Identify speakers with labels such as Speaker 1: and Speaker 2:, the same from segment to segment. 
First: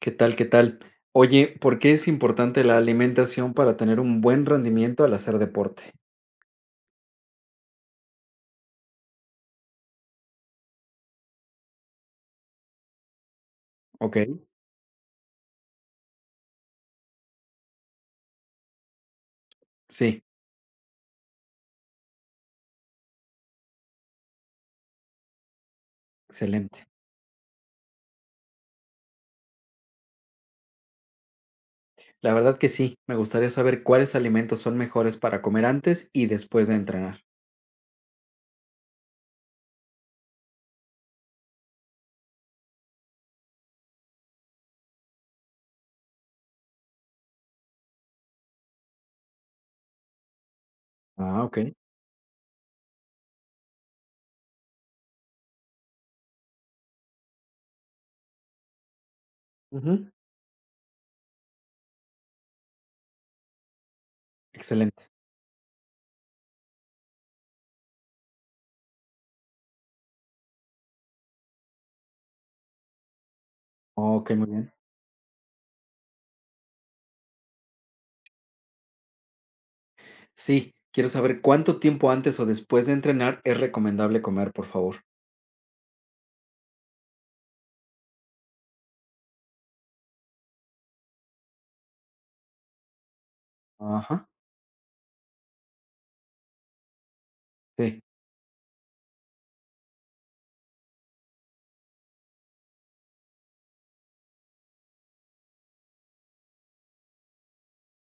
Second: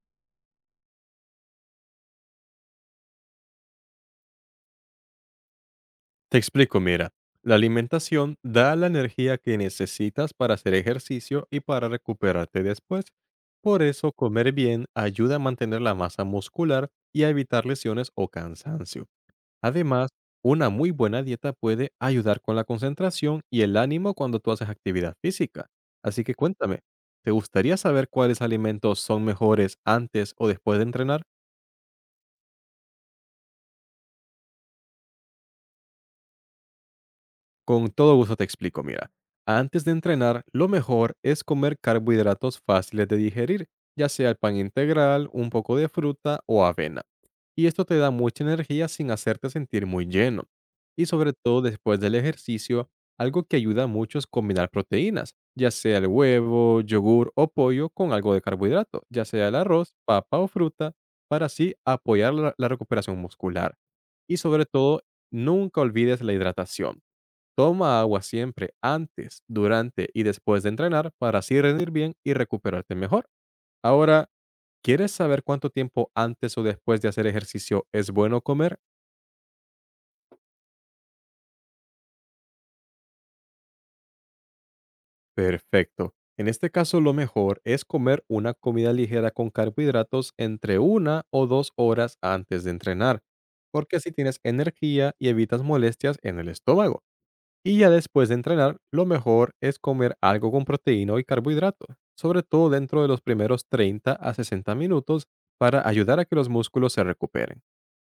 Speaker 1: ¿Qué tal? ¿Qué tal? Oye, ¿por qué es importante la alimentación para tener un buen rendimiento al hacer deporte?
Speaker 2: Te explico, mira, la alimentación da la energía que necesitas para hacer ejercicio y para recuperarte después. Por eso,
Speaker 1: Ok,
Speaker 2: comer bien ayuda a mantener la masa muscular y a evitar lesiones o cansancio. Además,
Speaker 1: sí,
Speaker 2: una muy buena dieta puede ayudar con la concentración y el ánimo cuando tú haces actividad física. Así que cuéntame,
Speaker 1: excelente.
Speaker 2: ¿te gustaría saber cuáles alimentos son mejores antes o después de entrenar?
Speaker 1: La verdad que sí, me gustaría saber cuáles alimentos son mejores para comer antes y después de entrenar.
Speaker 2: Con todo gusto te explico, mira. Antes de entrenar, lo mejor es comer carbohidratos fáciles de digerir, ya sea el pan integral, un poco de fruta o avena. Y esto te da mucha energía sin hacerte sentir muy lleno. Y sobre
Speaker 1: Ah, ok.
Speaker 2: todo después del ejercicio, algo que ayuda mucho es combinar proteínas, ya sea el huevo, yogur o pollo con algo de carbohidrato, ya sea el arroz,
Speaker 1: Ujú.
Speaker 2: papa o fruta, para así apoyar la recuperación muscular. Y sobre todo,
Speaker 1: Excelente.
Speaker 2: nunca olvides la hidratación. Toma agua siempre antes, durante y después de entrenar para así rendir bien y recuperarte mejor. Ahora,
Speaker 1: Ok, muy bien.
Speaker 2: ¿quieres saber cuánto tiempo antes o después de hacer ejercicio es bueno comer?
Speaker 1: Sí, quiero saber cuánto tiempo antes o después de entrenar es recomendable comer, por favor.
Speaker 2: Perfecto. En este caso, lo mejor es comer una comida ligera con carbohidratos entre una o dos horas antes de entrenar, porque así
Speaker 1: Ajá,
Speaker 2: tienes energía y evitas molestias en el estómago. Y ya
Speaker 1: sí.
Speaker 2: después de entrenar, lo mejor es comer algo con proteína y carbohidrato, sobre todo dentro de los primeros 30 a 60 minutos para ayudar a que los músculos se recuperen.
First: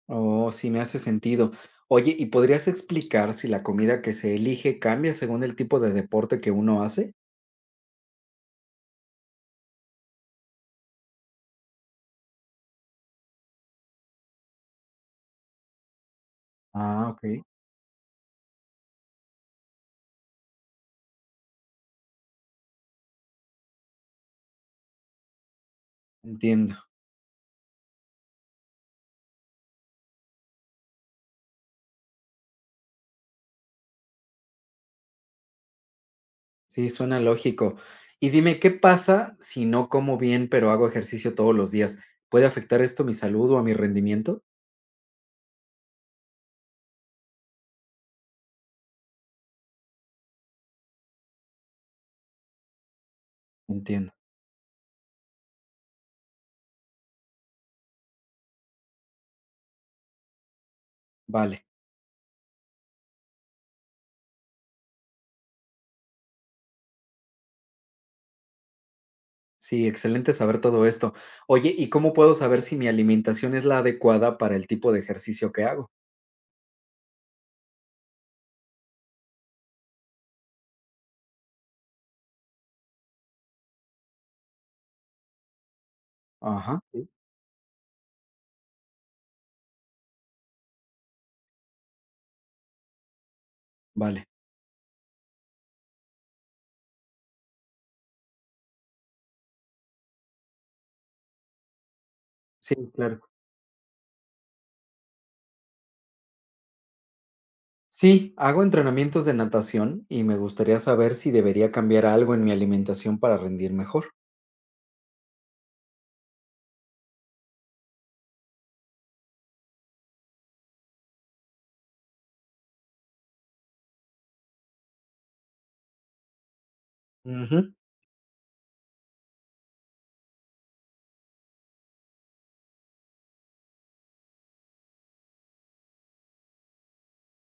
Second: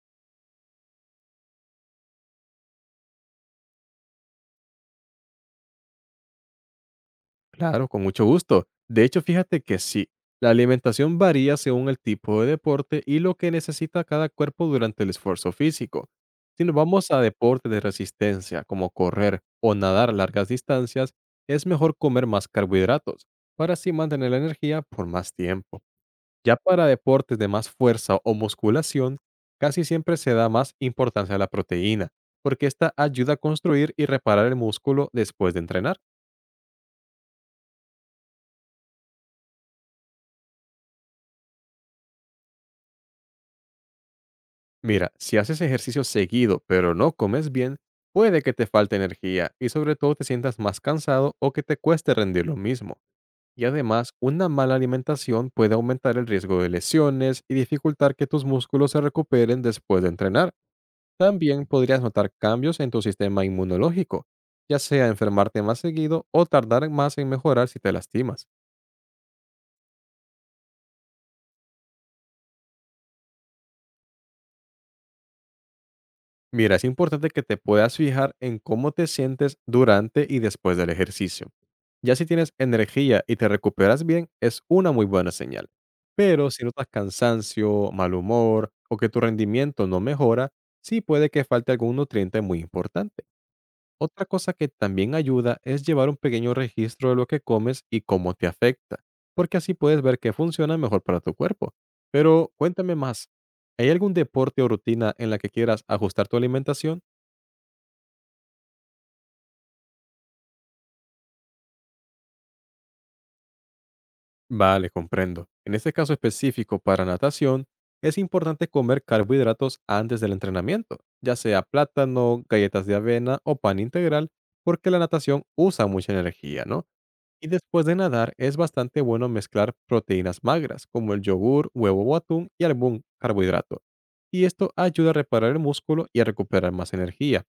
Speaker 1: Oh, sí, me hace sentido. Oye, ¿y podrías explicar si la comida que se elige cambia según el tipo de deporte que uno hace?
Speaker 2: Claro, con mucho gusto. De hecho, fíjate que sí, la alimentación varía según el tipo de deporte y lo que necesita cada cuerpo durante el esfuerzo físico. Si nos vamos
Speaker 1: Ah,
Speaker 2: a
Speaker 1: okey,
Speaker 2: deportes de resistencia, como correr o nadar largas distancias, es mejor comer más carbohidratos para así mantener la energía por más tiempo. Ya
Speaker 1: entiendo.
Speaker 2: para deportes de más fuerza o musculación, casi siempre se da más importancia a la proteína, porque esta ayuda a construir y reparar el músculo después de entrenar.
Speaker 1: Sí, suena lógico. Y dime, ¿qué pasa si no como bien, pero hago ejercicio todos los días? ¿Puede afectar esto mi salud o a mi rendimiento?
Speaker 2: Mira, si haces ejercicio seguido pero no comes bien, puede que te falte energía y sobre todo te sientas más cansado o que te cueste rendir lo mismo. Y además,
Speaker 1: Entiendo.
Speaker 2: una mala alimentación puede aumentar el riesgo de lesiones y dificultar que tus músculos se recuperen después de entrenar.
Speaker 1: Vale.
Speaker 2: También podrías notar cambios en tu sistema inmunológico, ya sea enfermarte más seguido o tardar más en mejorar si te lastimas.
Speaker 1: Sí, excelente saber todo esto. Oye, ¿y cómo puedo saber si mi alimentación es la adecuada para el tipo de ejercicio que hago?
Speaker 2: Mira, es importante que te puedas fijar en cómo te sientes durante y después del ejercicio. Ya si tienes energía y te recuperas bien, es una muy buena señal. Pero si
Speaker 1: Ajá,
Speaker 2: notas
Speaker 1: sí.
Speaker 2: cansancio, mal humor o que tu rendimiento no mejora, sí puede que falte algún nutriente muy importante. Otra
Speaker 1: Vale.
Speaker 2: cosa que también ayuda es llevar un pequeño registro de lo que comes y cómo te afecta, porque así puedes ver qué funciona mejor para tu cuerpo. Pero
Speaker 1: Sí,
Speaker 2: cuéntame
Speaker 1: claro.
Speaker 2: más, ¿hay algún deporte o rutina en la que quieras ajustar tu alimentación?
Speaker 1: Sí, hago entrenamientos de natación y me gustaría saber si debería cambiar algo en mi alimentación para rendir mejor.
Speaker 2: Vale, comprendo. En este caso específico para natación, es importante comer carbohidratos antes del entrenamiento, ya sea plátano, galletas de avena o pan integral, porque la natación usa mucha energía, ¿no? Y
Speaker 1: Ujú.
Speaker 2: después de nadar, es bastante bueno mezclar proteínas magras, como el yogur, huevo o atún, y algún carbohidrato. Y esto ayuda a reparar el músculo y a recuperar más energía.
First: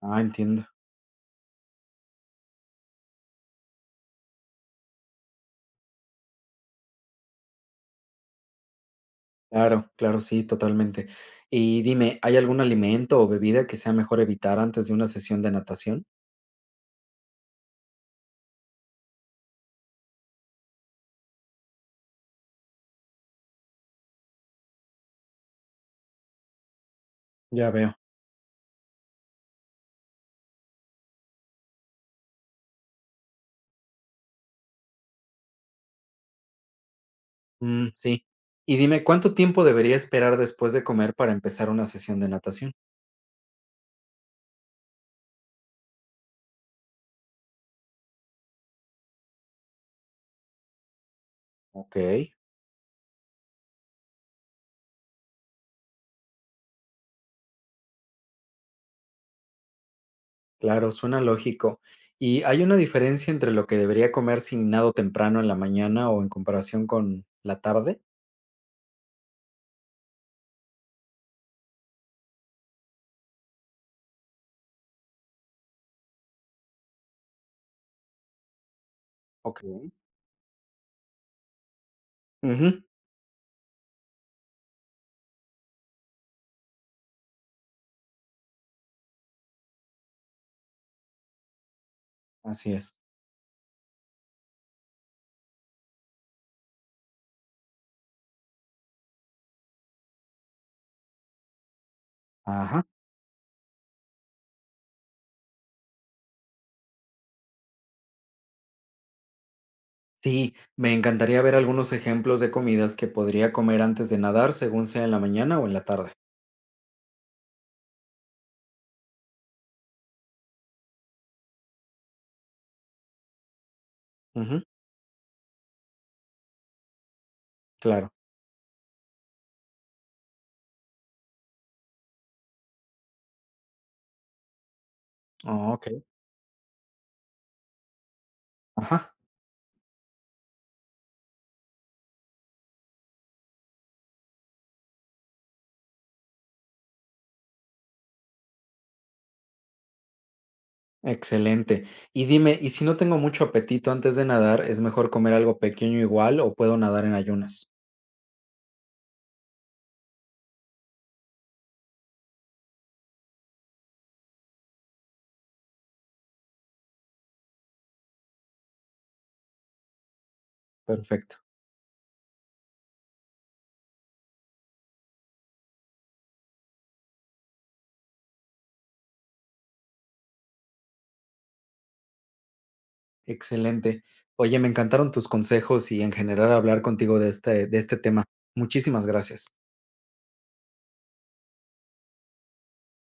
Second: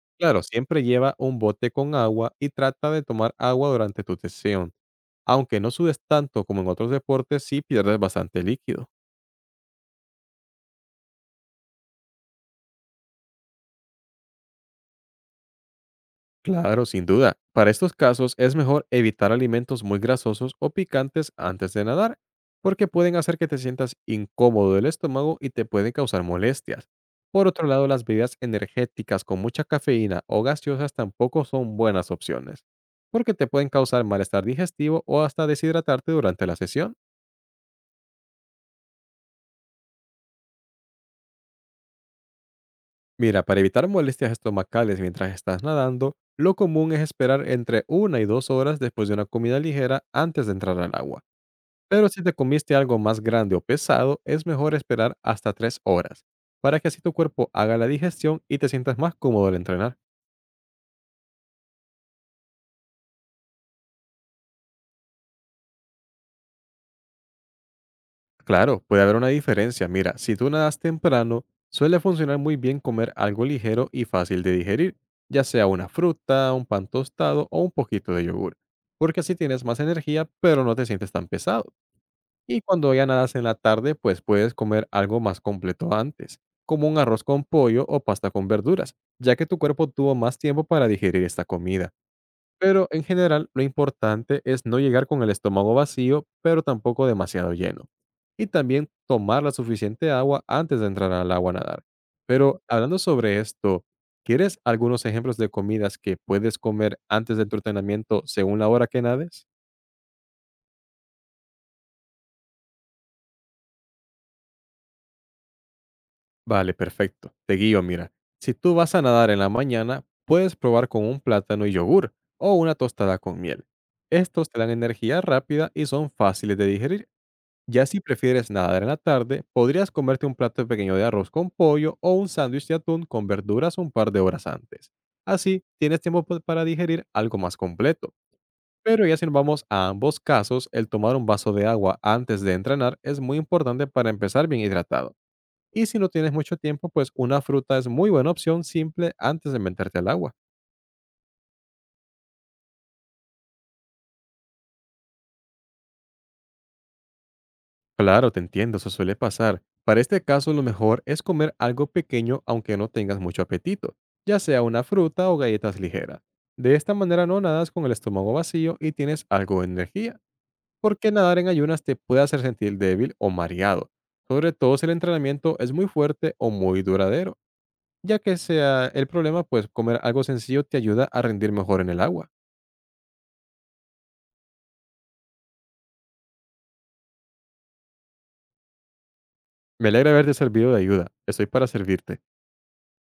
Speaker 1: Ah,
Speaker 2: Claro,
Speaker 1: entiendo.
Speaker 2: siempre lleva un bote con agua y trata de tomar agua durante tu sesión. Aunque no sudes tanto como en otros deportes, sí pierdes bastante líquido.
Speaker 1: Claro, claro, sí, totalmente. Y dime, ¿hay algún alimento o bebida que sea mejor evitar antes de una sesión de natación?
Speaker 2: Claro, sin duda. Para estos casos es mejor evitar alimentos muy grasosos o picantes antes de nadar, porque pueden hacer que te sientas incómodo del estómago y te pueden causar molestias. Por otro
Speaker 1: Ya
Speaker 2: lado,
Speaker 1: veo.
Speaker 2: las bebidas energéticas con mucha cafeína o gaseosas tampoco son buenas opciones, porque te pueden causar malestar digestivo o hasta deshidratarte durante la sesión.
Speaker 1: Mm, sí. Y dime, ¿cuánto tiempo debería esperar después de comer para empezar una sesión de natación?
Speaker 2: Mira, para evitar molestias estomacales mientras estás nadando, lo común es esperar entre una y dos horas después de una comida ligera antes de entrar al agua.
Speaker 1: Ok,
Speaker 2: Pero si te comiste algo más grande o pesado, es mejor esperar hasta 3 horas, para que así tu cuerpo haga la digestión y te sientas más cómodo al entrenar.
Speaker 1: claro, suena lógico. ¿Y hay una diferencia entre lo que debería comer si nado temprano en la mañana o en comparación con la tarde?
Speaker 2: Claro, puede haber una diferencia. Mira, si tú nadas temprano, suele funcionar muy bien comer algo ligero y fácil de digerir, ya sea una fruta, un pan tostado o un poquito de yogur, porque así tienes más
Speaker 1: Ok.
Speaker 2: energía, pero no te sientes tan pesado. Y
Speaker 1: Ujú,
Speaker 2: cuando ya nadas en la tarde, pues puedes comer algo más completo antes, como un arroz con pollo o pasta con verduras, ya que tu cuerpo tuvo más tiempo para digerir esta comida.
Speaker 1: así
Speaker 2: Pero
Speaker 1: es.
Speaker 2: en general, lo importante es no llegar con el estómago vacío, pero tampoco demasiado lleno. Y también tomar la suficiente agua antes de entrar al agua a nadar. Pero
Speaker 1: Ajá.
Speaker 2: hablando sobre esto, ¿quieres algunos ejemplos de comidas que puedes comer antes de tu entrenamiento según la hora que nades?
Speaker 1: Sí, me encantaría ver algunos ejemplos de comidas que podría comer antes de nadar, según sea en la mañana o en la tarde.
Speaker 2: Vale, perfecto. Te guío, mira. Si tú vas a nadar en la mañana, puedes probar con un plátano y yogur o una tostada con miel. Estos te
Speaker 1: Ujú,
Speaker 2: dan energía rápida y son fáciles de digerir. Ya si
Speaker 1: claro.
Speaker 2: prefieres nadar en la tarde, podrías comerte un plato pequeño de arroz con pollo o un sándwich de atún con verduras un par de horas antes. Así,
Speaker 1: Oh, ok.
Speaker 2: tienes tiempo para digerir algo más completo. Pero
Speaker 1: Ajá.
Speaker 2: ya si nos vamos a ambos casos, el tomar un vaso de agua antes de entrenar es muy importante para empezar bien hidratado. Y si no tienes mucho tiempo, pues una fruta es muy buena opción simple antes de meterte al agua.
Speaker 1: Excelente. Y dime, ¿y si no tengo mucho apetito antes de nadar, es mejor comer algo pequeño igual o puedo nadar en ayunas?
Speaker 2: Claro, te entiendo, eso suele pasar. Para este caso, lo mejor es comer algo pequeño aunque no tengas mucho apetito, ya sea una fruta o galletas ligeras. De esta manera no nadas con el estómago vacío y tienes algo de energía, porque
Speaker 1: Perfecto.
Speaker 2: nadar en ayunas te puede hacer sentir débil o mareado, sobre todo si el entrenamiento es muy fuerte o muy duradero. Ya que sea el problema, pues comer algo sencillo te ayuda a rendir mejor en el agua.
Speaker 1: Excelente. Oye, me encantaron tus consejos y en general hablar contigo de este tema. Muchísimas gracias.
Speaker 2: Me alegra haberte servido de ayuda. Estoy para servirte.